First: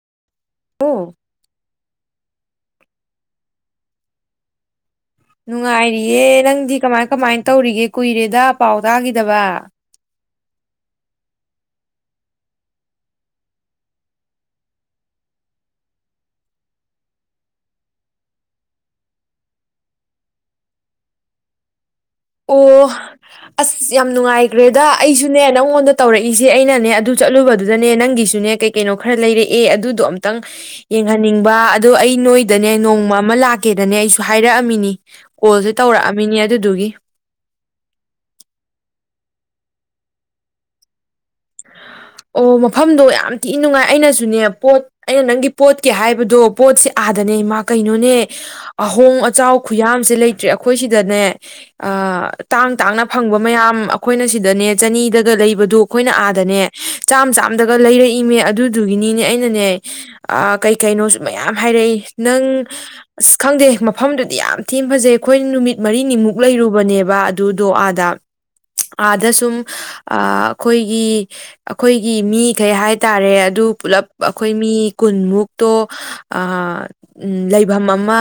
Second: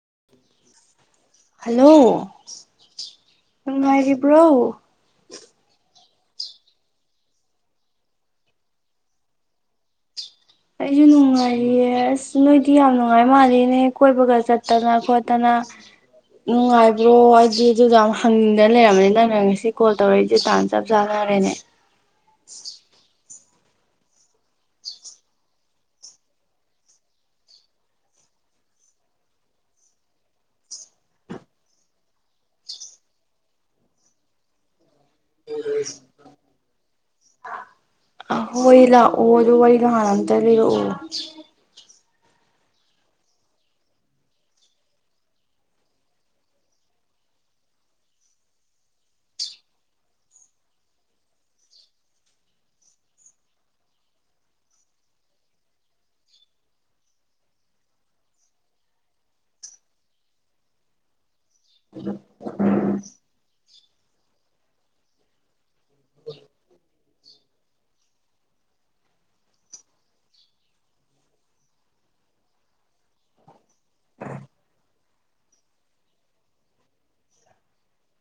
[inaudible] [inaudible] hello ꯅꯪ ꯅꯨꯡꯉꯥꯏꯔꯤꯕ꯭ꯔꯣ ꯅꯨꯡꯉꯥꯏꯔꯤꯌꯦ ꯅꯪꯗꯤ ꯀꯃꯥꯏ ꯀꯃꯥꯏ ꯇꯧꯔꯤꯒꯦ ꯀꯨꯏꯔꯦꯗ ꯄꯥꯎ ꯇꯥꯈꯤꯗꯕ ꯑꯩꯁꯨ ꯅꯨꯡꯉꯥꯏꯔꯤꯌꯦ ꯑꯁ ꯅꯣꯏꯗꯤ ꯌꯥꯝ ꯅꯨꯡꯉꯥꯏ ꯃꯥꯜꯂꯤꯅꯦ ꯀꯣꯏꯕꯒ ꯆꯠꯇꯅ ꯈꯣꯠꯇꯅ ꯅꯨꯡꯉꯥꯏꯕ꯭ꯔꯣ ꯍꯥꯏꯗꯤ ꯑꯗꯨꯗ ꯌꯥꯝ ꯍꯪꯅꯤꯡꯗꯅ ꯂꯩꯔꯝꯕꯅꯤ ꯅꯪꯅ ꯉꯁꯤ ꯀꯣꯜ ꯇꯧꯔꯛꯏꯁꯦ ꯇꯥꯟꯅ ꯆꯞ ꯆꯥꯅꯔꯦꯅꯦ ꯑꯣ ꯑꯁ ꯌꯥꯝ ꯅꯨꯡꯉꯥꯏꯈ꯭ꯔꯦꯗ ꯑꯩꯁꯨꯅꯦ ꯅꯪꯉꯣꯟꯗ ꯇꯧꯔꯛꯏꯁꯦ ꯑꯩꯅꯅꯦ ꯑꯗꯨ ꯆꯠꯂꯨꯕꯗꯨꯗꯅꯦ ꯅꯪꯒꯤꯁꯨꯅꯦ ꯀꯩ ꯀꯩꯅꯣ ꯈꯔ ꯂꯩꯔꯛꯑꯦ ꯑꯗꯨꯗꯣ ꯑꯃꯨꯇꯪ ꯌꯦꯡꯍꯟꯅꯤꯡꯕ ꯑꯗ ꯑꯩ ꯅꯣꯏꯗꯅꯦ ꯅꯣꯡꯃ ꯑꯃ ꯂꯥꯛꯀꯦꯗꯅꯦ ꯑꯩꯁꯨ ꯍꯥꯏꯔꯛꯑꯝꯃꯤꯅꯤ ꯀꯣꯜꯁꯦ ꯇꯧꯔꯛꯑꯃꯤꯅꯦ ꯑꯗꯨꯗꯨꯒꯤ ꯑ‌ꯍꯣꯏ ꯂꯥꯛꯑꯣ ꯑꯣ ꯃꯐꯝꯗꯣ ꯌꯥꯝ ꯊꯤꯅ ꯅꯨꯡꯉꯥꯏ ꯑꯩꯅꯁꯨꯅꯦ ꯄꯣꯠ ꯑꯩꯅ ꯅꯪꯒꯤ ꯄꯣꯠꯀꯤ ꯍꯥꯏꯕꯗꯣ ꯄꯣꯠꯁꯦ ꯑꯥꯗꯅꯦ ꯏꯃꯥ ꯀꯩꯅꯣꯅꯦ ꯑꯍꯣꯡ ꯑꯆꯥꯎ ꯈꯨꯌꯥꯝꯁꯦ ꯂꯩꯇ꯭ꯔꯦ ꯑꯩꯈꯣꯏ ꯁꯤꯗꯅꯦ ꯇꯥꯡ ꯇꯥꯡꯅ ꯐꯪꯕ ꯃꯌꯥꯝ ꯑꯩꯈꯣꯏꯅ ꯁꯤꯗꯅꯦ ꯆꯅꯤꯗꯒ ꯂꯩꯕꯗ ꯑꯩꯈꯣꯏꯅ ꯑꯥꯗꯅꯦ ꯆꯥꯝ ꯆꯥꯝꯗꯒ ꯂꯩꯔꯛꯏꯃꯦ ꯑꯗꯨꯗꯨꯒꯤꯅꯤꯅꯦ ꯑꯩꯅꯅꯦ ꯑ ꯀꯩ ꯀꯩꯅꯣꯁꯨ ꯃꯌꯥꯝ ꯍꯥꯏꯔꯛꯏ ꯅꯪ ꯑꯁ ꯈꯪꯗꯦ ꯃꯐꯝꯗꯨꯗꯤ ꯌꯥꯝ ꯊꯤꯅ ꯐꯖꯩ ꯑꯩꯈꯣꯏ ꯅꯨꯃꯤꯠ ꯃꯔꯤꯅꯤꯃꯨꯛ ꯂꯩꯔꯨꯕꯅꯦꯕ ꯑꯗꯨꯗꯣ ꯑꯥꯗ ꯑꯥꯗ ꯁꯨꯝ ꯑ ꯑꯩꯈꯣꯏꯒꯤ ꯑꯩꯈꯣꯏꯒꯤ ꯃꯤꯈꯩ ꯍꯥꯏꯇꯥꯔꯦ ꯑꯗꯨ ꯄꯨꯂꯞ ꯑꯩꯈꯣꯏ ꯃꯤ ꯀꯨꯟꯃꯨꯛꯇꯣ ꯂꯩꯐꯝ ꯑꯃ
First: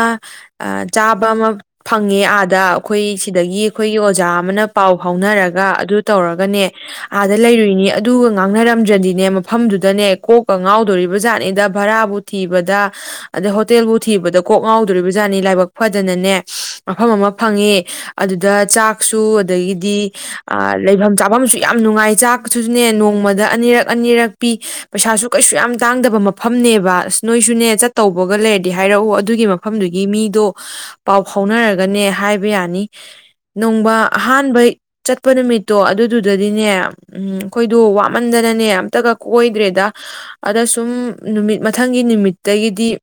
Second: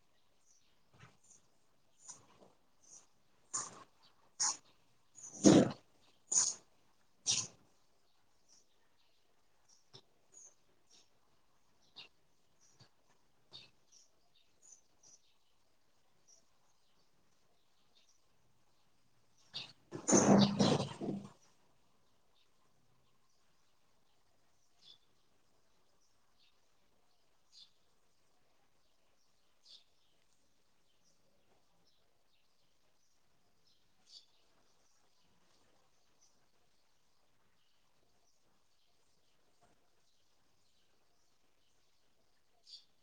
ꯆꯥꯕ ꯑꯃ ꯐꯪꯉꯦ ꯑꯥꯗ ꯑꯩꯈꯣꯏ ꯁꯤꯗꯒꯤ ꯑꯩꯈꯣꯏꯒꯤ ꯑꯣꯖꯥ ꯑꯃꯅ ꯄꯥꯎ ꯐꯥꯎꯅꯔꯒ ꯑꯗꯨ ꯇꯧꯔꯒꯅꯦ ꯑꯥꯗ ꯂꯩꯔꯨꯏꯅꯤ ꯑꯗꯨꯒ ꯉꯥꯡꯅꯔꯝꯗ꯭ꯔꯗꯤꯅꯦ ꯃꯐꯝꯗꯨꯗꯅꯦ ꯀꯣꯛꯀ ꯉꯥꯎꯗꯣꯔꯤꯕ ꯖꯥꯠꯅꯤꯗ ꯚꯔꯥꯕꯨ ꯊꯤꯕꯗ ꯑꯗꯩ ꯍꯣꯇꯦꯜꯕꯨ ꯊꯤꯕꯗ ꯀꯣꯛ ꯉꯥꯎꯗꯣꯔꯤꯕꯖꯥꯠꯅꯤ ꯂꯥꯏꯕꯛ ꯐꯗꯅꯅꯦ ꯃꯐꯝ ꯑꯃ ꯐꯪꯉꯦ ꯑꯗꯨꯗ ꯆꯥꯛꯁꯨ ꯑꯗꯒꯤꯗꯤ ꯂꯩꯐꯝ ꯆꯥꯐꯝꯁꯨ ꯌꯥꯝ ꯅꯨꯡꯉꯥꯏ ꯆꯥꯛꯁꯨ ꯑꯗꯨꯨꯅꯦ ꯅꯣꯡꯃꯗ ꯑꯅꯤꯔꯛ ꯑꯅꯤꯔꯛ ꯄꯤ ꯄꯩꯁꯥꯁꯨ ꯀꯩꯁꯨ ꯌꯥꯝ ꯇꯥꯡꯗꯕ ꯃꯐꯝꯅꯦꯕ ꯑꯁ ꯅꯣꯏꯁꯨꯅꯦ ꯆꯠꯇꯧꯕꯒ ꯂꯩꯔꯗꯤ ꯍꯥꯏꯔꯛꯎ ꯑꯗꯨꯒꯤ ꯃꯐꯝꯗꯨꯒꯤ ꯃꯤꯗꯣ ꯄꯥꯎ ꯐꯥꯎꯅꯔꯒꯅꯦ ꯍꯥꯏꯕ ꯌꯥꯅꯤ ꯅꯣꯡꯃ ꯑꯍꯥꯟꯕ ꯆꯠꯄ ꯅꯨꯃꯤꯠꯇꯣ ꯑꯗꯨꯗꯨꯗꯗꯤꯅꯦ ꯎꯝ ꯑꯩꯈꯣꯏꯗꯣ ꯋꯥꯃꯟꯗꯅꯅꯦ ꯑꯝꯇꯒ ꯀꯣꯏꯗ꯭ꯔꯦꯗ ꯑꯗ ꯁꯨꯝ ꯅꯨꯃꯤꯠ ꯃꯊꯪꯒꯤ ꯅꯨꯃꯤꯠ ꯑꯗꯒꯤꯗꯤ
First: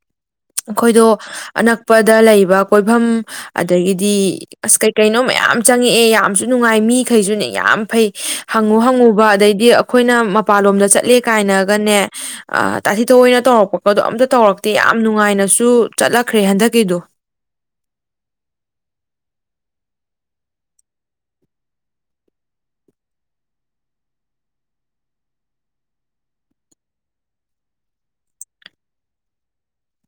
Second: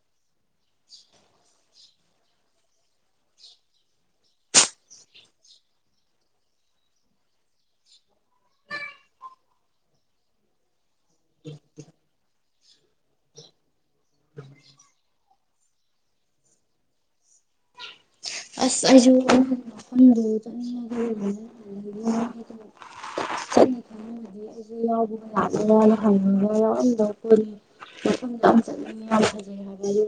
ꯑꯩꯈꯣꯏꯗꯣ ꯑꯅꯛꯄꯗ ꯂꯩꯕ ꯀꯣꯏꯐꯝ ꯑꯗꯒꯤꯗꯤ ꯑꯁ ꯀꯩ ꯀꯩꯅꯣ ꯃꯌꯥꯝ ꯆꯪꯉꯛꯑꯦ ꯌꯥꯝꯁꯨ ꯅꯨꯡꯉꯥꯏ ꯃꯤꯈꯩꯁꯨꯅꯦ ꯌꯥꯝ ꯐꯩ ꯍꯪꯉꯨ ꯍꯪꯉꯨ ꯑꯗ ꯑꯩꯈꯣꯏꯅ ꯃꯄꯥꯟꯂꯣꯝꯗ ꯆꯠ ꯆꯠꯂꯦ ꯀꯥꯏꯅꯒꯅꯦ ꯇꯥꯊꯤꯊꯣꯛꯑꯣꯏ ꯑꯣꯏꯅ ꯇꯧꯔꯛꯄꯒꯗꯣ ꯑꯝꯇ ꯇꯧꯔꯛꯇꯦ ꯌꯥꯝ ꯅꯨꯡꯉꯥꯏꯅꯁꯨ ꯆꯠꯂꯛꯈ꯭ꯔꯦ ꯍꯟꯗꯛꯀꯤꯗꯣ ꯑꯁ ꯑꯩꯁꯨ ꯃꯐꯝꯗ ꯆꯠꯅꯤꯡꯉꯒꯅ ꯆꯠꯅ ꯈꯗꯤ ꯑꯩꯁꯨ ꯌꯥꯎꯕꯒ ꯂꯥꯛꯄꯒꯅ ꯍꯪꯉꯒ ꯌꯥꯎꯔꯝꯗ ꯀꯣꯂ ꯃꯐꯝꯗ ꯌꯥꯝ ꯆꯠꯅꯤꯡꯉꯦ ꯌꯥꯝ ꯐꯖꯩ ꯍꯥꯏꯕ ꯑꯗꯨ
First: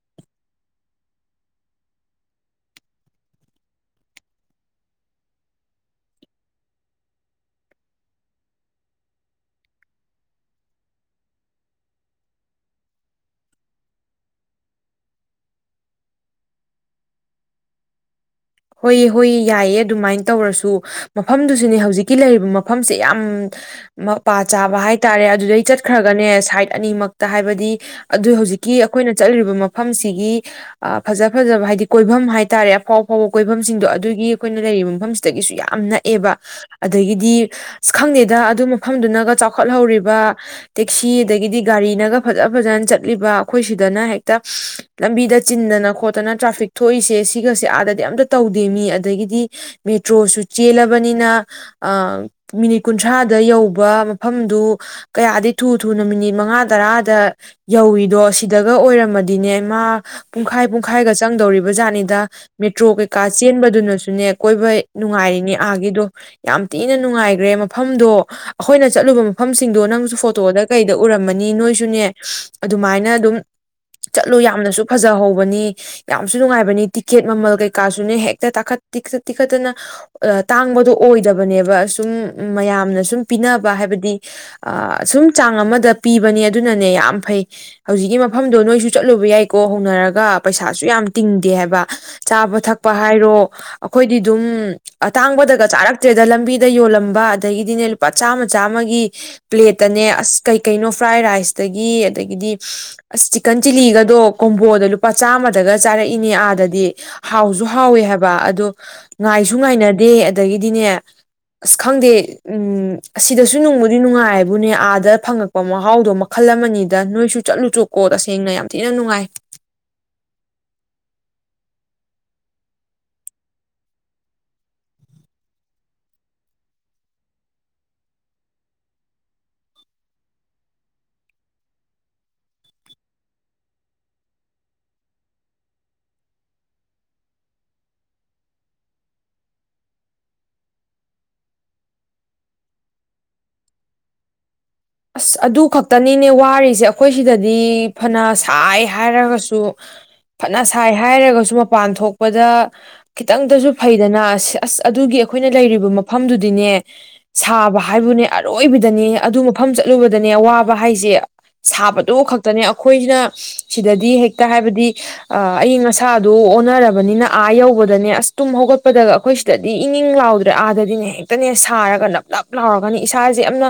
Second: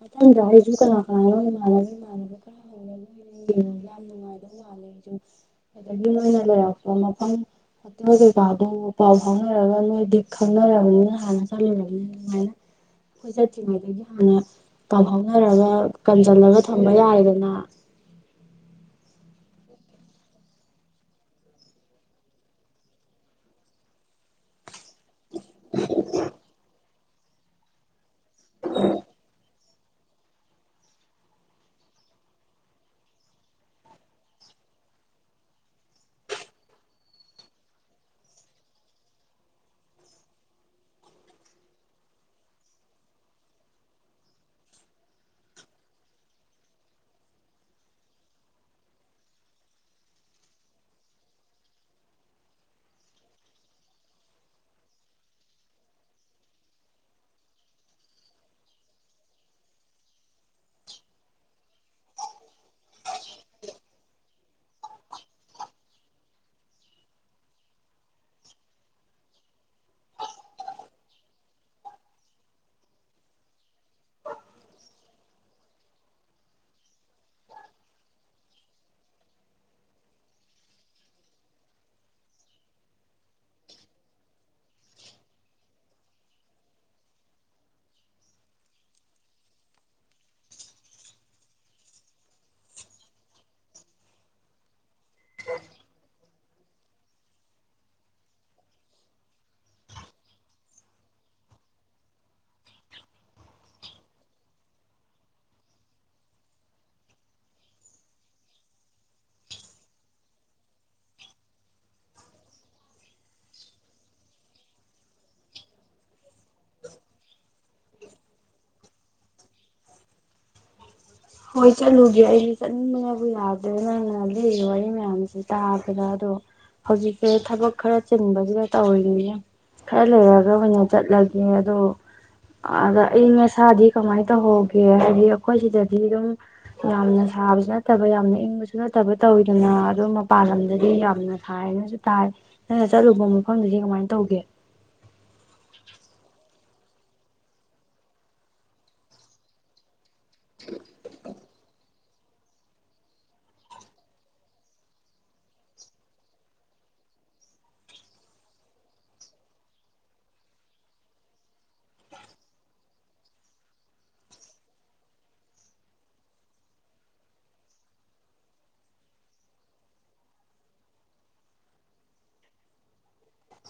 ꯃꯊꯪꯗ ꯑꯩꯁꯨ ꯀꯅꯥ ꯀꯅꯥꯅꯣꯏ ꯃꯥꯟꯂꯔꯣꯏ ꯏꯃꯥꯟꯂꯒ ꯈꯔ ꯍꯧꯉꯦ ꯅꯣꯏꯒꯤꯅ ꯌꯥꯝ ꯅꯨꯡꯉꯥꯏꯗꯧ ꯃꯥꯜꯂꯦꯁꯨ ꯑꯗꯒꯤ ꯅꯣꯏꯅ ꯂꯩꯔꯛꯄ ꯃꯐꯝ ꯑꯇ ꯀꯩꯀꯥꯗꯨ ꯄꯥꯎ ꯐꯥꯎꯅꯔꯒ ꯅꯣꯏꯗꯤ ꯈꯪꯅꯔꯕꯅꯤꯅ ꯍꯥꯟꯅ ꯆꯠꯂꯨꯔꯕꯅꯤꯅ ꯑꯗꯨꯃꯥꯏꯅ ꯑꯩꯈꯣꯏ ꯆꯠꯇ꯭ꯔꯤꯉꯩꯗꯒꯤ ꯍꯥꯟꯅ ꯄꯥꯎ ꯐꯥꯎꯅꯔꯒ ꯀꯟꯁꯤꯜꯂꯒ ꯊꯝꯕ ꯌꯥꯔꯗ ꯃꯥ ꯍꯣꯏ ꯍꯣꯏ ꯌꯥꯏꯌꯦ ꯑꯗꯨꯃꯥꯏꯅ ꯇꯧꯔꯁꯨ ꯃꯐꯝꯗꯨꯁꯨꯅꯦ ꯍꯧꯖꯤꯛꯀꯤ ꯂꯩꯔꯤꯕ ꯃꯐꯝꯁꯦ ꯌꯥꯝ ꯃ ꯄꯥ ꯆꯥꯕ ꯍꯥꯏꯔꯦ ꯍꯥꯏꯇꯥꯔꯦ ꯑꯗꯨꯗꯩ ꯆꯠꯈ꯭ꯔꯒꯅꯦ ꯁꯥꯏꯠ ꯑꯅꯤꯃꯛ ꯇ ꯍꯥꯏꯕꯗꯤ ꯑꯗꯨ ꯍꯧꯖꯤꯛꯀꯤ ꯑꯩꯈꯣꯏꯅ ꯆꯠꯂꯤꯕ ꯃꯐꯝꯁꯤꯒꯤ ꯐꯖ ꯐꯖꯕ ꯍꯥꯏꯗꯤ ꯀꯣꯏꯐꯝ ꯍꯥꯏꯇꯥꯔꯦ ꯑꯐꯥꯎ ꯑꯐꯥꯎꯕ ꯀꯣꯏꯐꯝꯁꯤꯡꯗꯣ ꯑꯗꯨꯒꯤ ꯑꯩꯈꯣꯏꯅ ꯂꯩꯔꯤꯕ ꯃꯐꯝꯁꯤꯗꯒꯤꯁꯨ ꯌꯥꯝ ꯅꯛꯑꯦꯕ ꯑꯗꯒꯤꯗꯤ ꯑ ꯈꯪꯗꯦꯗ ꯑꯗꯨ ꯃꯐꯝꯗꯨꯅꯒ ꯆꯥꯎꯈꯠꯍꯧꯔꯤꯕ ꯇꯦꯛꯁꯤ ꯑꯗꯒꯤꯗꯤ ꯒꯥꯔꯤꯅꯒ ꯐꯖ ꯐꯖꯅ ꯆꯠꯂꯤꯕ ꯑꯩꯈꯣꯏ ꯁꯤꯗꯅ ꯍꯦꯛꯇ ꯂꯝꯕꯤꯗ ꯆꯤꯟꯗꯅ ꯈꯣꯠꯇꯅ ꯇ꯭ꯔꯥꯐꯤꯛ ꯊꯣꯛꯏꯁꯦ ꯁꯤꯒꯁꯦ ꯑꯥꯗꯗꯤ ꯑꯝꯇ ꯇꯧꯗꯦ ꯃꯤ ꯑꯗꯒꯤꯗꯤ ꯃꯦꯇ꯭ꯔꯣꯁꯨ ꯆꯦꯜꯂꯕꯅꯤꯅ ꯃꯤꯅꯤꯠ ꯀꯨꯟꯊ꯭ꯔꯥꯗ ꯌꯧꯕ ꯃꯐꯝꯗꯨ ꯀꯌꯥꯗꯤ ꯊꯨ ꯊꯨꯅ ꯃꯤꯅꯤꯠ ꯃꯉꯥ ꯇꯔꯥꯗ ꯌꯧꯏꯗꯣ ꯁꯤꯗꯒ ꯑꯣꯏꯔꯝꯃꯗꯤꯅꯦ ꯃꯥ ꯄꯨꯡꯈꯥꯏ ꯄꯨꯡꯈꯥꯏꯒ ꯆꯪꯗꯧꯔꯤꯕ ꯖꯥꯠꯅꯤꯗ ꯃꯦꯇ꯭ꯔꯣ ꯀꯥ ꯆꯦꯟꯕꯗꯨꯅꯁꯨꯅꯦ ꯀꯣꯏꯕ ꯅꯨꯡꯉꯥꯏꯔꯤꯅꯦ ꯑꯥꯒꯤꯗꯣ ꯌꯥꯝ ꯊꯤꯅ ꯅꯨꯡꯉꯥꯏꯈ꯭ꯔꯦ ꯃꯐꯝꯗꯣ ꯑꯩꯈꯣꯏꯅ ꯆꯠꯂꯨꯕ ꯃꯐꯝꯁꯤꯡꯗꯣ ꯅꯪꯁꯨ ꯐꯣꯇꯣꯗ ꯀꯩꯗ ꯎꯔꯝꯃꯅꯤ ꯅꯣꯏꯁꯨꯅꯦ ꯑꯗꯨꯃꯥꯏꯅ ꯑꯗꯨꯝ ꯆꯠꯂꯨ ꯌꯥꯝꯅꯁꯨ ꯐꯖꯍꯧꯕꯅꯤ ꯌꯥꯝꯁꯨ ꯅꯨꯡꯉꯥꯏꯕꯅꯤ ꯇꯤꯛꯀꯦꯠ ꯃꯃꯜ ꯀꯩ ꯀꯀꯥꯁꯨꯅꯦ ꯍꯦꯛꯇ ꯇꯥꯈꯠ ꯇꯤꯈꯠ ꯇꯤꯛꯈꯠꯇꯅ ꯇꯥꯡꯕꯗꯣ ꯑꯣꯏꯗꯕꯅꯦꯕ ꯁꯨꯝ ꯃꯌꯥꯝꯅ ꯁꯨꯝ ꯄꯤꯅꯕ ꯍꯥꯏꯕꯗꯤ ꯁꯨꯝ ꯆꯥꯡ ꯑꯃꯗ ꯄꯤꯕꯅꯦ ꯑꯗꯨꯅꯅꯦ ꯌꯥꯝ ꯐꯩ ꯍꯧꯖꯤꯛꯀꯤ ꯃꯐꯝꯗꯣ ꯅꯣꯏꯁꯨ ꯆꯠꯂꯨꯕ ꯌꯥꯏꯀꯣ ꯍꯧꯅꯔꯒ ꯄꯩꯁꯥꯁꯨ ꯌꯥꯝ ꯇꯤꯡꯗꯦ ꯍꯥꯏꯕ ꯆꯥꯕ ꯊꯛꯄ ꯍꯥꯏꯔꯣ ꯑꯩꯈꯣꯏꯗꯤ ꯑꯗꯨꯝ ꯑꯇꯥꯡꯕꯗꯒ ꯆꯥꯔꯛꯇ꯭ꯔꯦꯗ ꯂꯝꯕꯤꯗ ꯌꯣꯜꯂꯝꯕ ꯑꯗꯒꯤꯗꯤꯅꯦ ꯂꯨꯄꯥ ꯆꯥꯝꯃ ꯆꯥꯝꯃꯒꯤ ꯄ꯭ꯂꯦꯠꯇꯅꯦ ꯑꯁ ꯀꯩꯀꯩꯅꯣ ꯐ꯭ꯔꯥꯏ ꯔꯥꯏꯁꯇꯒꯤ ꯑꯗꯒꯤꯗꯤ ꯑꯁ ꯆꯤꯛꯀꯟ ꯆꯤꯂꯤꯒꯗꯣ ꯀꯣꯝꯕꯣꯗ ꯂꯨꯄꯥ ꯆꯥꯝꯃꯗꯒ ꯆꯥꯔꯛꯏꯅꯦ ꯑꯥꯗꯗꯤ ꯍꯥꯎꯁꯨ ꯍꯥꯎꯋꯦ ꯍꯥꯏꯕ ꯑꯗꯣ ꯉꯥꯏꯁꯨ ꯉꯥꯏꯅꯗꯦ ꯑꯗꯒꯤꯗꯤꯅꯦ ꯑꯁ ꯈꯪꯗꯦ ꯎꯝ ꯑꯁꯤꯗꯁꯨ ꯅꯨꯡꯕꯨꯗꯤ ꯅꯨꯡꯉꯥꯏꯕꯨꯅꯦ ꯑꯥꯗ ꯐꯪꯉꯛꯄ ꯃꯍꯥꯎꯗꯣ ꯃꯈꯜ ꯑꯃꯅꯤꯗ ꯅꯣꯏꯁꯨ ꯆꯠꯂꯨꯁꯨ꯭ꯔꯀꯣ ꯇꯁꯦꯡꯅ ꯌꯥꯝ ꯊꯤꯅ ꯅꯨꯡꯉꯥꯏ ꯍꯣꯏ ꯆꯠꯂꯨꯒꯦ ꯑꯩꯗꯤ ꯆꯠꯅꯤꯡꯕꯅꯕꯨ ꯌꯥꯗ꯭ꯔꯦ ꯅ ꯑꯩꯅ ꯂꯤ ꯋꯥꯔꯤ ꯃꯌꯥꯝꯁꯦ ꯇꯥꯕꯗ ꯑꯗꯣ ꯍꯧꯖꯤꯛꯁꯦ ꯊꯕꯛ ꯈꯔ ꯆꯤꯟꯕꯁꯤꯗ ꯇꯧꯔꯤꯅꯤ ꯈꯔ ꯂꯩꯔꯒ ꯑꯣꯏꯅ ꯆꯠꯂꯒꯦ ꯑꯗꯣ ꯑꯗ ꯑꯌ ꯑꯁꯥꯗꯤ ꯀꯃꯥꯏꯅ ꯇꯧꯍꯧꯒꯦ ꯍꯥꯏꯕꯗꯤ ꯑꯩꯈꯣꯏ ꯁꯤꯗ ꯗꯤ ꯑꯗꯨꯝ ꯌꯥꯝꯅ ꯁꯥꯕꯁꯨ ꯅꯠꯇꯕ ꯌꯥꯝꯅ ꯏꯪꯕꯁꯨ ꯅꯠꯇꯕ ꯇꯧꯋꯤꯗꯅ ꯑꯗꯨꯝ ꯃꯄꯥꯟ ꯂꯝꯗꯗꯤ ꯌꯥꯝꯅ ꯊꯥꯏꯅꯁꯨ ꯇꯥꯏ ꯅꯪꯅ ꯆꯠꯂꯨꯕ ꯃꯐꯝꯗꯨꯗꯤ ꯀꯃꯥꯏꯅ ꯇꯧꯒꯦ ꯑꯁ ꯑꯗꯨ ꯈꯛꯇꯅꯤꯅꯦ ꯋꯥꯔꯤꯁꯦ ꯑꯩꯈꯣꯏ ꯁꯤꯗꯗꯤ ꯐꯅ ꯁꯥꯏ ꯍꯥꯏꯔꯒꯁꯨ ꯐꯅ ꯁꯥꯏ ꯍꯥꯏꯔꯒꯁꯨ ꯃꯄꯥꯟ ꯊꯣꯛꯄꯗ ꯈꯤꯇꯪꯗꯁꯨ ꯐꯩꯗꯅ ꯑꯁ ꯑꯁ ꯑꯗꯨꯒꯤ ꯑꯩꯈꯣꯏꯅ ꯂꯩꯔꯤꯕ ꯃꯐꯝꯗꯨꯗꯤꯅꯦ ꯁꯥꯕ ꯍꯥꯏꯕꯨꯅꯦ ꯑꯔꯣꯏꯕꯤꯗꯅꯦ ꯑꯗꯨ ꯃꯐꯝ ꯆꯠꯂꯨꯕꯗꯅꯦ ꯑꯋꯥꯕ ꯍꯥꯏꯁꯦ ꯁꯥꯕꯗꯨ ꯈꯛꯇꯅꯦ ꯑꯩꯈꯣꯏꯅ ꯁꯤꯗꯗꯤ ꯍꯦꯛꯇ ꯍꯥꯏꯕꯗꯤ ꯑꯏꯪ ꯑꯁꯥꯗꯨ ꯑꯣꯟꯅꯔꯕꯅꯤꯅ ꯑꯥ ꯌꯧꯕꯗꯅꯦ ꯑꯁ ꯇꯨꯝ ꯍꯧꯒꯠꯄꯗꯒ ꯑꯩꯈꯣꯏ ꯁꯤꯗꯗꯤ ꯏꯪ ꯏꯪ ꯂꯥꯎꯗ꯭ꯔꯦ ꯑꯥꯗꯗꯤꯅꯦ ꯍꯦꯛꯇꯅꯦ ꯁꯥꯔꯒ ꯅꯞ ꯂꯞ ꯂꯥꯎꯔꯒꯅꯤ ꯏꯁꯥꯁꯦ ꯌꯥꯝꯅ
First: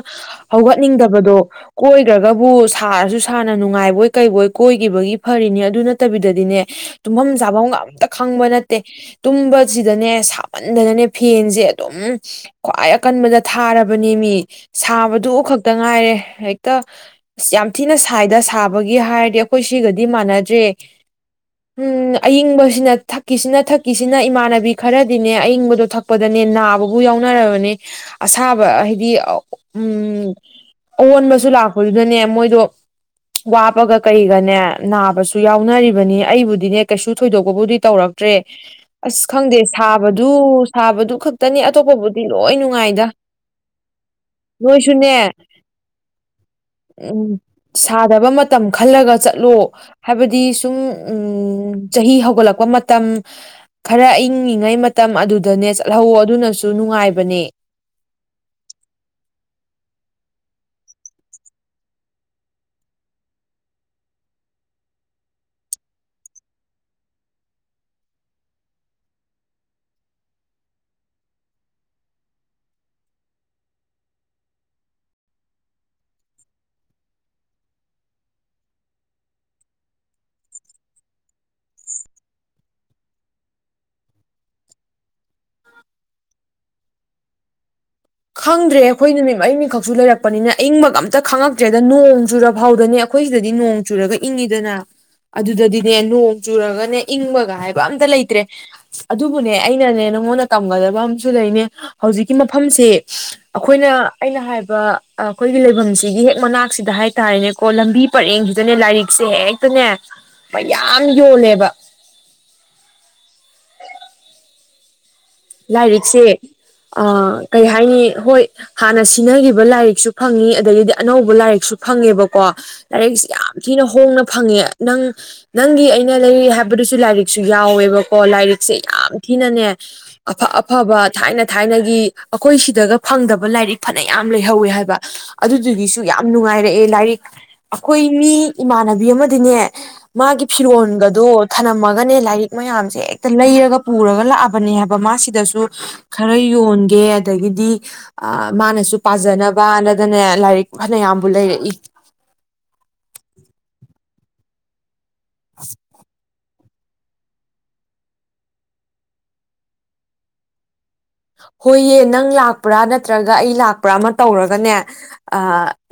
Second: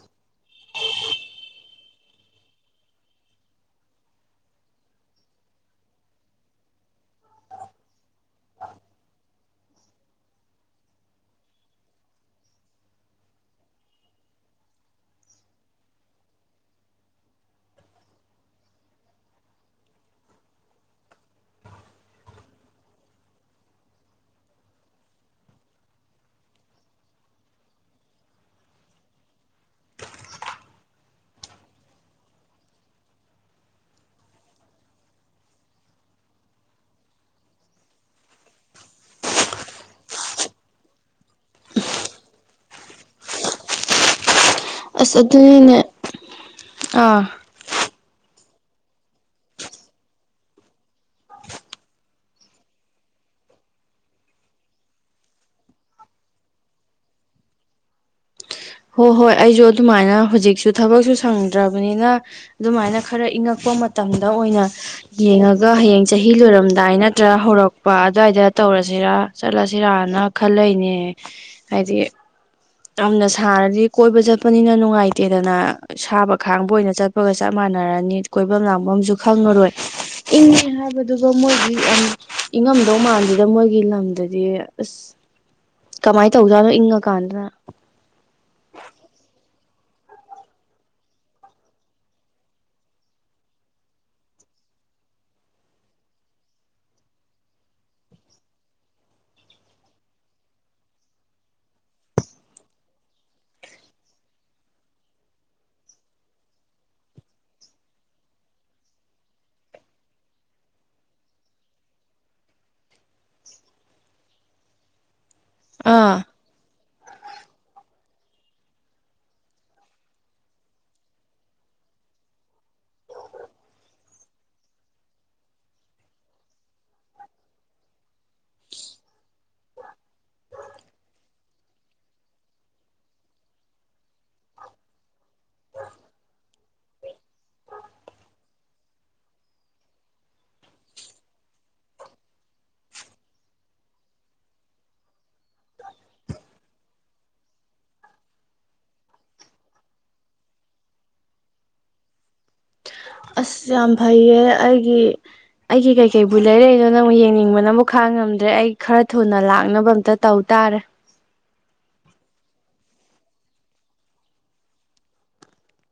ꯍꯧꯒꯠꯅꯤꯡꯗꯕꯗꯣ ꯀꯣꯏꯈ꯭ꯔꯒꯕꯨ ꯁꯥꯔꯁꯨ ꯁꯥꯅ ꯅꯨꯡꯉꯥꯏꯕꯣꯏ ꯀꯩꯕꯣꯏ ꯀꯣꯏꯈꯤꯕꯒꯤ ꯐꯔꯤꯅꯦ ꯑꯗꯨ ꯅꯠꯇꯕꯤꯗꯗꯤꯅꯦ ꯇꯨꯝꯐꯝ ꯆꯥꯐꯝ ꯑꯝꯇ ꯈꯪꯕ ꯅꯠꯇꯦ ꯇꯨꯝꯕꯁꯤꯗꯅꯦ ꯁꯥꯃꯟꯗꯅꯅꯦ ꯐꯦꯟꯁꯦ ꯑꯗꯨꯝ ꯈ꯭ꯋꯥꯏ ꯑꯀꯟꯕꯗ ꯊꯥꯔꯕꯅꯦ ꯃꯤ ꯁꯥꯕꯗꯨ ꯈꯛꯇ ꯉꯥꯏꯔꯦ ꯍꯦꯛꯇ ꯑꯁ ꯌꯥꯝ ꯊꯤꯅ ꯁꯥꯏꯗ ꯁꯥꯕꯒꯤ ꯍꯥꯏꯔꯗꯤ ꯑꯩꯈꯣꯏ ꯁꯤꯒꯗꯤ ꯃꯥꯟꯅꯗ꯭ꯔꯦ ꯎꯝ ꯑꯌꯤꯡꯕꯁꯤꯅ ꯊꯛꯀꯤꯁꯤꯅ ꯊꯛꯀꯤꯁꯤꯅ ꯏꯃꯥꯟꯅꯕꯤ ꯈꯔꯗꯤꯅꯦ ꯑꯌꯤꯡꯕꯗꯣ ꯊꯛꯄꯗꯅꯦ ꯅꯥꯕꯕꯨ ꯌꯥꯎꯅꯔꯕꯅꯦ ꯑꯁꯥꯕ ꯍꯥꯏꯗꯤ ꯎ ꯑꯣꯣꯟꯕꯁꯨ ꯂꯥꯛꯄꯗꯨꯗꯅꯦ ꯃꯣꯏꯗꯣ ꯋꯥꯄꯒ ꯀꯩꯒꯅꯦ ꯅꯥꯕꯁꯨ ꯌꯥꯎꯅꯔꯤꯕꯅꯤ ꯑꯩꯕꯨꯗꯤꯅꯦ ꯀꯩꯁꯨ ꯊꯣꯏꯗꯣꯛꯄꯕꯨꯗꯤ ꯇꯧꯔꯛꯇ꯭ꯔꯦ ꯑꯁ ꯈꯪꯗꯦ ꯁꯥꯕꯗꯨ ꯁꯥꯕꯗꯨ ꯈꯛꯇꯅꯤ ꯑꯇꯣꯞꯄꯕꯨꯗꯤ ꯂꯣꯏ ꯅꯨꯡꯉꯥꯏꯗ ꯑꯁ ꯅꯣꯏꯁꯨꯅꯦ ꯑꯗꯨꯅꯤꯅꯦ ꯑꯥ ꯎꯝ ꯁꯥꯗꯕ ꯃꯇꯝ ꯈꯜꯂꯒ ꯆꯠꯂꯣ ꯍꯥꯏꯕꯗꯤ ꯁꯨꯝ ꯆꯍꯤ ꯍꯧꯒꯠꯂꯛꯄ ꯃꯇꯝ ꯈꯔ ꯏꯏꯪꯤꯉꯩ ꯃꯇꯝ ꯑꯗꯨꯗꯅꯦ ꯆꯠꯍꯧꯋ ꯑꯗꯨꯅꯁꯨ ꯅꯨꯡꯉꯥꯏꯕꯅꯦ ꯍꯣꯏ ꯍꯣꯏ ꯑꯩꯁꯨ ꯑꯗꯨꯃꯥꯏꯅ ꯍꯧꯖꯤꯛꯁꯨ ꯊꯕꯛꯁꯨ ꯁꯪꯗ꯭ꯔꯕꯅꯤꯅ ꯑꯗꯨꯃꯥꯏꯅ ꯈꯔ ꯏꯪꯉꯛꯄ ꯃꯇꯝꯗ ꯑꯣꯏꯅ ꯌꯦꯡꯉꯒ ꯍꯌꯦꯡ ꯆꯍꯤ ꯂꯣꯏꯔꯝꯗꯥꯏ ꯅꯠꯇ꯭ꯔꯒ ꯍꯧꯔꯛꯄ ꯑꯗꯨꯋꯥꯏꯗ ꯇꯧꯔꯁꯤꯔꯥ ꯆꯠꯂꯁꯤꯔꯅ ꯈꯜꯂꯅꯦ ꯍꯥꯏꯗꯤ ꯌꯥꯝꯅ ꯁꯥꯔꯗꯤ ꯀꯣꯏꯕ ꯆꯠꯄꯅꯤꯅ ꯅꯨꯡꯉꯥꯏꯇꯦꯗꯅ ꯁꯥꯕ ꯈꯥꯡꯕ ꯑꯣꯏꯅ ꯆꯠꯄꯒ ꯆꯞ ꯃꯥꯟꯅꯔꯅꯤ ꯀꯣꯏꯐꯝ ꯂꯥꯡꯐꯝꯁꯨ ꯈꯪꯉꯔꯣꯏ ꯏꯪꯉꯦ ꯍꯥꯏꯕꯗꯨꯒ ꯃꯣꯏꯒꯤ ꯏꯪꯉꯝꯗꯧ ꯃꯥꯟꯁꯤꯗ ꯃꯣꯏꯒꯤ ꯂꯝꯗꯗꯤ ꯑꯁ ꯀꯃꯥꯏꯅ ꯇꯧꯗꯥꯅꯣ ꯏꯪꯉꯀꯥꯟꯗꯅ ꯈꯪꯗ꯭ꯔꯦ ꯑꯩꯈꯣꯏꯅꯅꯦ ꯑꯩ ꯃꯤ ꯈ ꯁꯨ ꯂꯩꯔꯛꯄꯅꯤꯅ ꯏꯪꯕꯒ ꯑꯝꯇ ꯈꯪꯉꯛꯇ꯭ꯔꯦꯗ ꯅꯣꯡ ꯆꯨꯨꯔꯐꯥꯎꯗꯅꯦ ꯑꯩꯈꯣꯏ ꯁꯤꯗꯗꯤ ꯅꯣꯡ ꯆꯨꯔꯒ ꯏꯪꯉꯤꯗꯅ ꯑꯗꯨꯗꯗꯤꯅꯦ ꯅꯣꯡ ꯆꯨꯔꯒꯅꯦ ꯏꯪꯕꯒ ꯍꯥꯏꯕ ꯑꯝꯇ ꯂꯩꯇ꯭ꯔꯦ ꯑꯗꯨꯕꯨꯅꯦ ꯑꯩꯅꯅꯦ ꯅꯉꯣꯟꯗ ꯇꯝꯒꯗꯕ ꯑꯝꯨ ꯂꯩꯅꯦ ꯍꯧꯖꯤꯛꯀꯤ ꯃꯐꯝꯁꯦ ꯑꯩꯈꯣꯏꯅ ꯑꯩꯅ ꯍꯥꯏꯕ ꯑꯩꯈꯣꯏꯒꯤ ꯂꯩꯐꯝꯁꯤꯒꯤ ꯍꯦꯛ ꯃꯅꯥꯛꯁꯤꯗ ꯍꯥꯏꯇꯥꯔꯦꯅꯦꯀꯣ ꯂꯝꯕꯤ ꯄꯔꯦꯡꯁꯤꯗꯅꯦ ꯂꯥꯏꯔꯤꯛꯁꯦ ꯍꯦꯛꯇꯅꯦ ꯃꯌꯥꯝ ꯌꯣꯜꯂꯦꯕ ꯑꯥ ꯂꯥꯏꯔꯤꯛꯁꯦ ꯀꯔꯤ ꯍꯥꯏꯅꯤ ꯍꯣꯏ ꯍꯥꯟꯅ ꯁꯤꯟꯅꯈꯤꯕ ꯂꯥꯏꯔꯤꯛꯁꯨ ꯐꯪꯉꯤ ꯑꯗꯒꯤꯗꯤ ꯑꯅꯧꯕ ꯂꯥꯏꯔꯤꯛꯁꯨ ꯐꯪꯉꯦꯕꯀꯣ ꯂꯥꯏꯔꯤꯛꯁꯦ ꯌꯥꯝ ꯊꯤꯅ ꯍꯣꯡꯅ ꯐꯪꯉꯦ ꯅꯪ ꯅꯪꯒꯤ ꯑꯩꯅ ꯂꯩꯔꯤ ꯍꯥꯏꯕꯗꯨꯁꯨ ꯂꯥꯏꯔꯤꯛꯁꯨ ꯌꯥꯎꯋꯦꯕꯀꯣ ꯂꯥꯏꯔꯤꯛꯁꯦ ꯌꯥꯝ ꯊꯤꯅꯅꯦ ꯑꯐ ꯑꯐꯕ ꯊꯥꯏꯅ ꯊꯥꯏꯅꯒꯤ ꯑꯩꯈꯣꯏ ꯁꯤꯗꯒ ꯐꯪꯗꯕ ꯂꯥꯏꯔꯤꯛ ꯐꯅ ꯌꯥꯝ ꯂꯩꯍꯧꯋꯦ ꯍꯥꯏꯕ ꯑꯗꯨꯗꯨꯒꯤꯁꯨ ꯌꯥꯝ ꯅꯨꯡꯉꯥꯏꯔꯛꯑꯦ ꯂꯥꯏꯔꯤꯛ ꯑꯩꯈꯣꯏ ꯃꯤ ꯏꯃꯥꯟꯅꯕꯤ ꯑꯃꯗꯤꯅꯦ ꯃꯥꯒꯤ ꯐꯤꯔꯣꯟꯒꯗꯣ ꯊꯝꯂꯝꯝꯃꯒꯅꯦ ꯂꯥꯏꯔꯤꯛ ꯃꯌꯥꯝꯁꯦ ꯍꯦꯛꯇ ꯂꯩꯔꯒ ꯄꯨꯔꯒ ꯂꯥꯛꯑꯕꯅꯦ ꯍꯥꯏꯕ ꯃꯥꯁꯤꯗꯁꯨ ꯈꯔ ꯌꯣꯟꯒꯦ ꯑꯗꯒꯤꯗꯤ ꯃꯥꯅꯁꯨ ꯄꯥꯖꯅꯕ ꯅꯗꯅꯦ ꯂꯥꯏꯔꯤꯛ ꯐꯅꯌꯥꯝꯕꯨ ꯂꯩꯔꯛꯏ ꯑꯁ ꯌꯥꯝ ꯐꯩꯌꯦ ꯑꯩꯒꯤ ꯑꯩ ꯀ ꯀꯥꯏ ꯀ ꯕꯨ ꯂꯩꯔꯛꯏꯅꯣ ꯅꯪ ꯌꯦꯡꯅꯤꯡꯕꯅꯕꯨ ꯈꯥꯡ ꯉꯝꯗ꯭ꯔꯦ ꯑꯩ ꯈꯔ ꯊꯨꯅ ꯂꯥꯛꯅꯕ ꯑꯝꯇ ꯇꯧ ꯇꯥꯔꯦ ꯍꯣꯏꯌꯦ ꯅꯪ ꯂꯥꯛꯄ꯭ꯔꯥ ꯅꯠꯇ꯭ꯔꯒ ꯑꯩ ꯂꯥꯛꯄ꯭ꯔꯥ ꯑꯃ ꯇꯧꯔꯒꯅꯦ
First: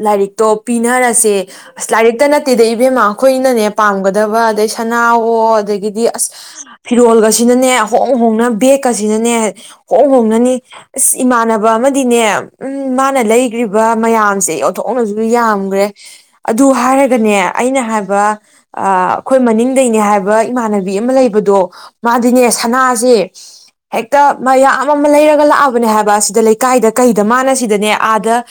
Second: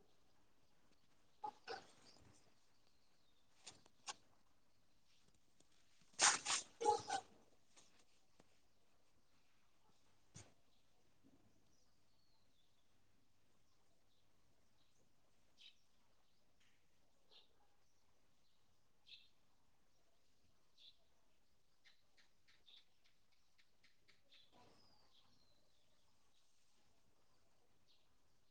ꯂꯥꯏꯔꯤꯛꯇꯣ ꯄꯤꯅꯔꯁꯦ ꯑꯁ ꯂꯥꯏꯔꯤꯛꯇ ꯅꯠꯇꯦꯗ ꯏꯕꯦꯝꯃ ꯑꯩꯈꯣꯏꯅꯅꯦ ꯄꯥꯝꯒꯗꯕ ꯑꯗꯩ ꯁꯅꯥꯋꯣ ꯑꯗꯒꯤꯗꯤ ꯑꯁ ꯐꯤꯔꯣꯜꯒꯁꯤꯅꯅꯦ ꯍꯣꯡ ꯍꯣꯡꯅ ꯕꯦꯛꯀꯁꯤꯅꯅꯦ ꯍ ꯣꯡꯅꯅꯤ ꯑꯁ ꯏꯃꯥꯟꯅꯕ ꯑꯃꯗꯤꯅꯦ ꯎ ꯃꯥꯅ ꯂꯩꯈ꯭ꯔꯤꯕ ꯃꯌꯥꯝꯁꯦ ꯌꯟꯊꯣꯛꯅꯁꯨ ꯌꯥꯝꯈ꯭ꯔꯦ ꯑꯗꯨ ꯍꯥꯏꯔꯒꯅꯦ ꯑꯩꯅ ꯍꯥꯏꯕ ꯑꯩꯈꯣꯏ ꯃꯅꯤꯡꯗꯅꯦ ꯍꯥꯏꯕ ꯏꯃꯥꯟꯅꯕꯤ ꯑꯃ ꯂꯩꯕꯗꯣ ꯃꯥꯗꯤꯅꯦ ꯁꯅꯥꯁꯦ ꯍꯦꯛꯇ ꯃ ꯃꯌꯥꯝ ꯑꯃ ꯂꯩꯔꯒ ꯂꯥꯛꯑꯕꯅꯦ ꯍꯥꯏꯕ ꯑꯁꯤꯗ ꯂꯩꯀꯥꯏꯗ ꯀꯩꯗ ꯃꯥꯅ ꯁꯤꯗꯅꯦ ꯑꯥꯗ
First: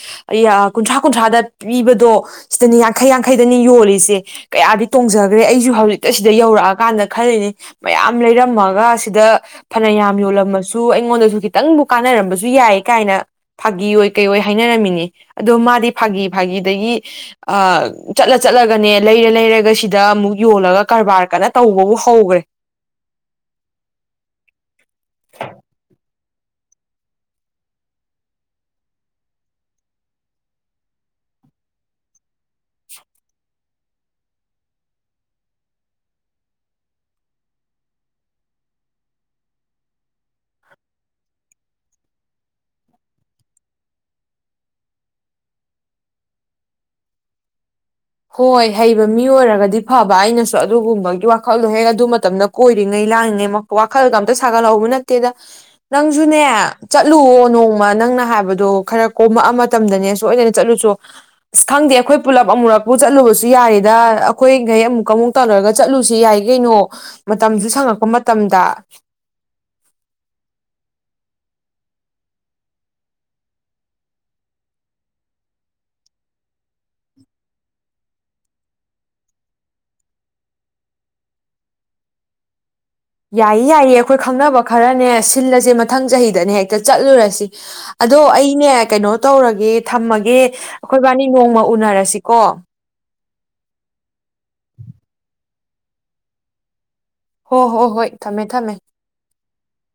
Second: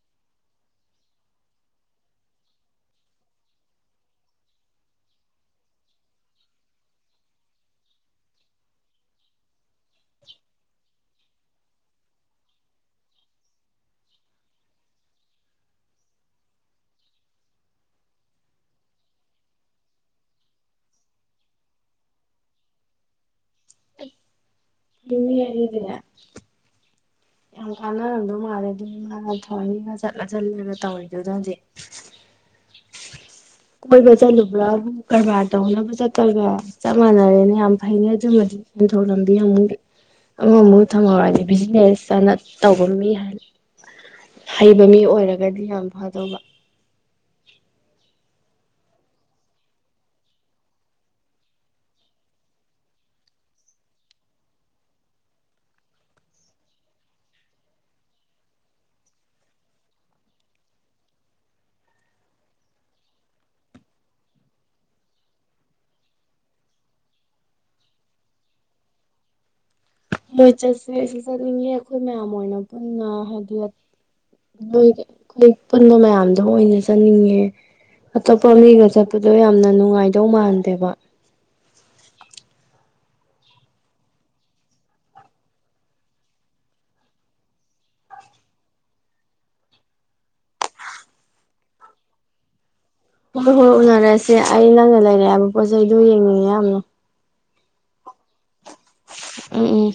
ꯀꯨꯟꯊ꯭ꯔꯥ ꯀꯨꯟꯊ꯭ꯔꯥꯗ ꯄꯤꯕꯗꯣ ꯁꯤꯗꯅꯤ ꯌꯥꯡꯈꯩ ꯌꯥꯡꯈꯩꯗꯅꯤ ꯌꯣꯜꯂꯤꯁꯦ ꯀꯌꯥꯗꯤ ꯇꯣꯡꯖꯈ꯭ꯔꯦ ꯑꯩꯁꯨ ꯍꯧꯖꯤꯛꯇ ꯁꯤꯗ ꯌꯧꯔꯛꯑꯀꯥꯟꯗ ꯈꯜꯂꯤꯅꯤ ꯃꯌꯥꯝ ꯂꯩꯔꯝꯃꯒ ꯁꯤꯗ ꯐꯅꯌꯥꯝ ꯌꯣꯜꯂꯝꯃꯁꯨ ꯑꯩꯉꯣꯟꯗ ꯁꯨ ꯈꯤꯇꯪꯕꯨ ꯀꯥꯅꯔꯝꯕꯁꯨ ꯌꯥꯏ ꯀꯥꯏꯅ ꯐꯥꯒꯤ ꯑꯣꯏ ꯀꯩ ꯑꯣꯏ ꯍꯥꯏꯅꯔꯝꯃꯤꯅꯤ ꯑꯗꯣ ꯃꯥꯗꯤ ꯐꯥꯒꯤ ꯐꯥꯒꯤꯗꯒꯤ ꯆꯠꯂ ꯆꯠꯂꯒꯅꯦ ꯂꯩꯔ ꯂꯩꯔꯒ ꯁꯤꯗ ꯑꯃꯨꯛ ꯌꯣꯜꯂꯒ ꯀꯔꯕꯥꯔ ꯀꯟꯅ ꯇꯧꯕꯕꯨ ꯍꯧꯈ꯭ꯔꯦ ꯃꯤ ꯍꯒꯗꯅ ꯌꯥꯝ ꯀꯥꯟꯅꯔꯝꯗꯧ ꯃꯥꯜꯂꯦ ꯑꯗꯨꯗꯤ ꯃꯥꯅ ꯊꯧꯅꯤꯒ ꯆꯠꯂ ꯆꯠꯂꯒ ꯇꯧꯋꯗꯨꯗꯗꯤ ꯀꯣꯏꯕ ꯆꯠꯂꯨꯕ꯭ꯔꯥꯕꯨ ꯀꯔꯕꯥꯔ ꯇꯧꯅꯕ ꯆꯠꯄꯒ ꯆꯞ ꯃꯥꯟꯅꯔꯦꯅꯦ ꯌꯥꯝ ꯐꯩꯅꯦ ꯑꯗꯨꯃꯗꯤ ꯁꯦꯟꯊꯣꯛ ꯂꯝꯕꯤ ꯑꯃꯨꯛ ꯑꯃꯨꯛꯃꯨꯛ ꯊꯝꯍꯧꯔꯗꯤ ꯕꯤꯖꯤꯅꯦꯁ ꯆꯥꯅ ꯇꯧꯕ ꯃꯤ ꯍꯩꯕ ꯃꯤ ꯑꯣꯏꯔꯒꯗꯤ ꯌꯥꯝ ꯐꯗꯧꯕ ꯍꯣꯏ ꯍꯩꯕ ꯃꯤ ꯑꯣꯏꯔꯒꯗꯤ ꯐꯕ ꯑꯩꯅꯁꯨ ꯑꯗꯨꯒꯨꯝꯕꯒꯤ ꯋꯥꯈꯜꯗꯣ ꯍꯦꯛ ꯑꯗꯨ ꯃꯇꯝꯗ ꯀꯣꯏꯔꯤꯉꯩ ꯂꯥꯡꯂꯤꯉꯩ ꯋꯥꯈꯜꯒ ꯑꯝꯇ ꯁꯥꯒꯠꯍꯧꯕ ꯅꯠꯇꯦꯗ ꯅꯪꯁꯨꯅꯦ ꯆꯠꯂꯨꯑꯣ ꯅꯣꯡꯃ ꯅꯪꯅ ꯍꯥꯏꯕꯗꯣ ꯈꯔ ꯀꯣꯝꯃꯛꯑ ꯃꯇꯝꯗꯅꯦ ꯁꯣꯏꯗꯅ ꯆꯠꯂꯨꯁꯨ ꯑꯁ ꯈꯪꯗꯦ ꯑꯩꯈꯣꯏ ꯄꯨꯜꯂꯞ ꯑꯃꯨꯔꯛ ꯄꯨ ꯆꯠꯂꯨꯕꯁꯨ ꯌꯥꯔꯤꯦꯗ ꯑꯩꯈꯣꯏꯈꯩ ꯑꯃꯨꯛꯀ ꯑꯃꯨꯛ ꯇꯧꯅꯔꯒ ꯆꯠꯂꯨꯁꯤ ꯌꯥꯏ ꯀꯩꯅꯣ ꯃꯇꯝꯁꯨ ꯁꯪꯉꯛꯄ ꯃꯇꯝꯗ ꯃꯣꯏ ꯆꯠꯁꯦ ꯑꯩꯁꯨ ꯆꯠꯅꯤꯡꯉꯦ ꯑꯩꯈꯣꯏ ꯃꯌꯥꯝ ꯑꯣꯏꯅ ꯄꯨꯟꯅ ꯍꯥꯏꯗꯤ ꯅꯣꯏ ꯑꯩꯈꯣꯏ ꯄꯨꯟꯕ ꯃꯌꯥꯝꯗꯣ ꯑꯣꯏꯅ ꯆꯠꯅꯤꯡꯉꯦ ꯑꯇꯣꯞꯄ ꯃꯤꯒ ꯆꯠꯄꯗꯣ ꯌꯥꯝꯅ ꯅꯨꯡꯉꯥꯏꯗꯧ ꯃꯥꯟꯗꯦꯕ ꯌꯥꯏꯌꯦ ꯌꯥꯏꯌꯦ ꯑꯩꯈꯣꯏ ꯈꯪꯅꯕ ꯈꯔꯅꯦ ꯁꯤꯜꯂꯁꯦ ꯃꯊꯪ ꯆꯍꯤꯗꯅꯦ ꯍꯦꯛꯇ ꯆꯠꯂꯨꯔꯁꯤ ꯑꯗꯣ ꯑꯩꯅꯦ ꯀꯩꯅꯣ ꯇꯧꯔꯒꯦ ꯊꯝꯃꯒꯦ ꯑꯩꯈꯣꯏꯕꯥꯅꯤ ꯅꯣꯡꯃ ꯎꯅꯔꯁꯤꯀꯣ ꯍꯣꯏ ꯍꯣꯏ ꯎꯅꯔꯁꯦ ꯑꯩ ꯅꯪꯅ ꯂꯩꯔꯑꯦꯕ ꯄꯣꯠ ꯆꯩꯗꯨꯣ ꯌꯦꯡꯅꯤꯡꯉꯦ ꯌꯥꯝꯅꯨ ꯍꯣ ꯍꯣ ꯍꯣꯏ ꯊꯝꯃꯦ ꯊꯝꯃꯦ ꯎꯝ ꯎꯝ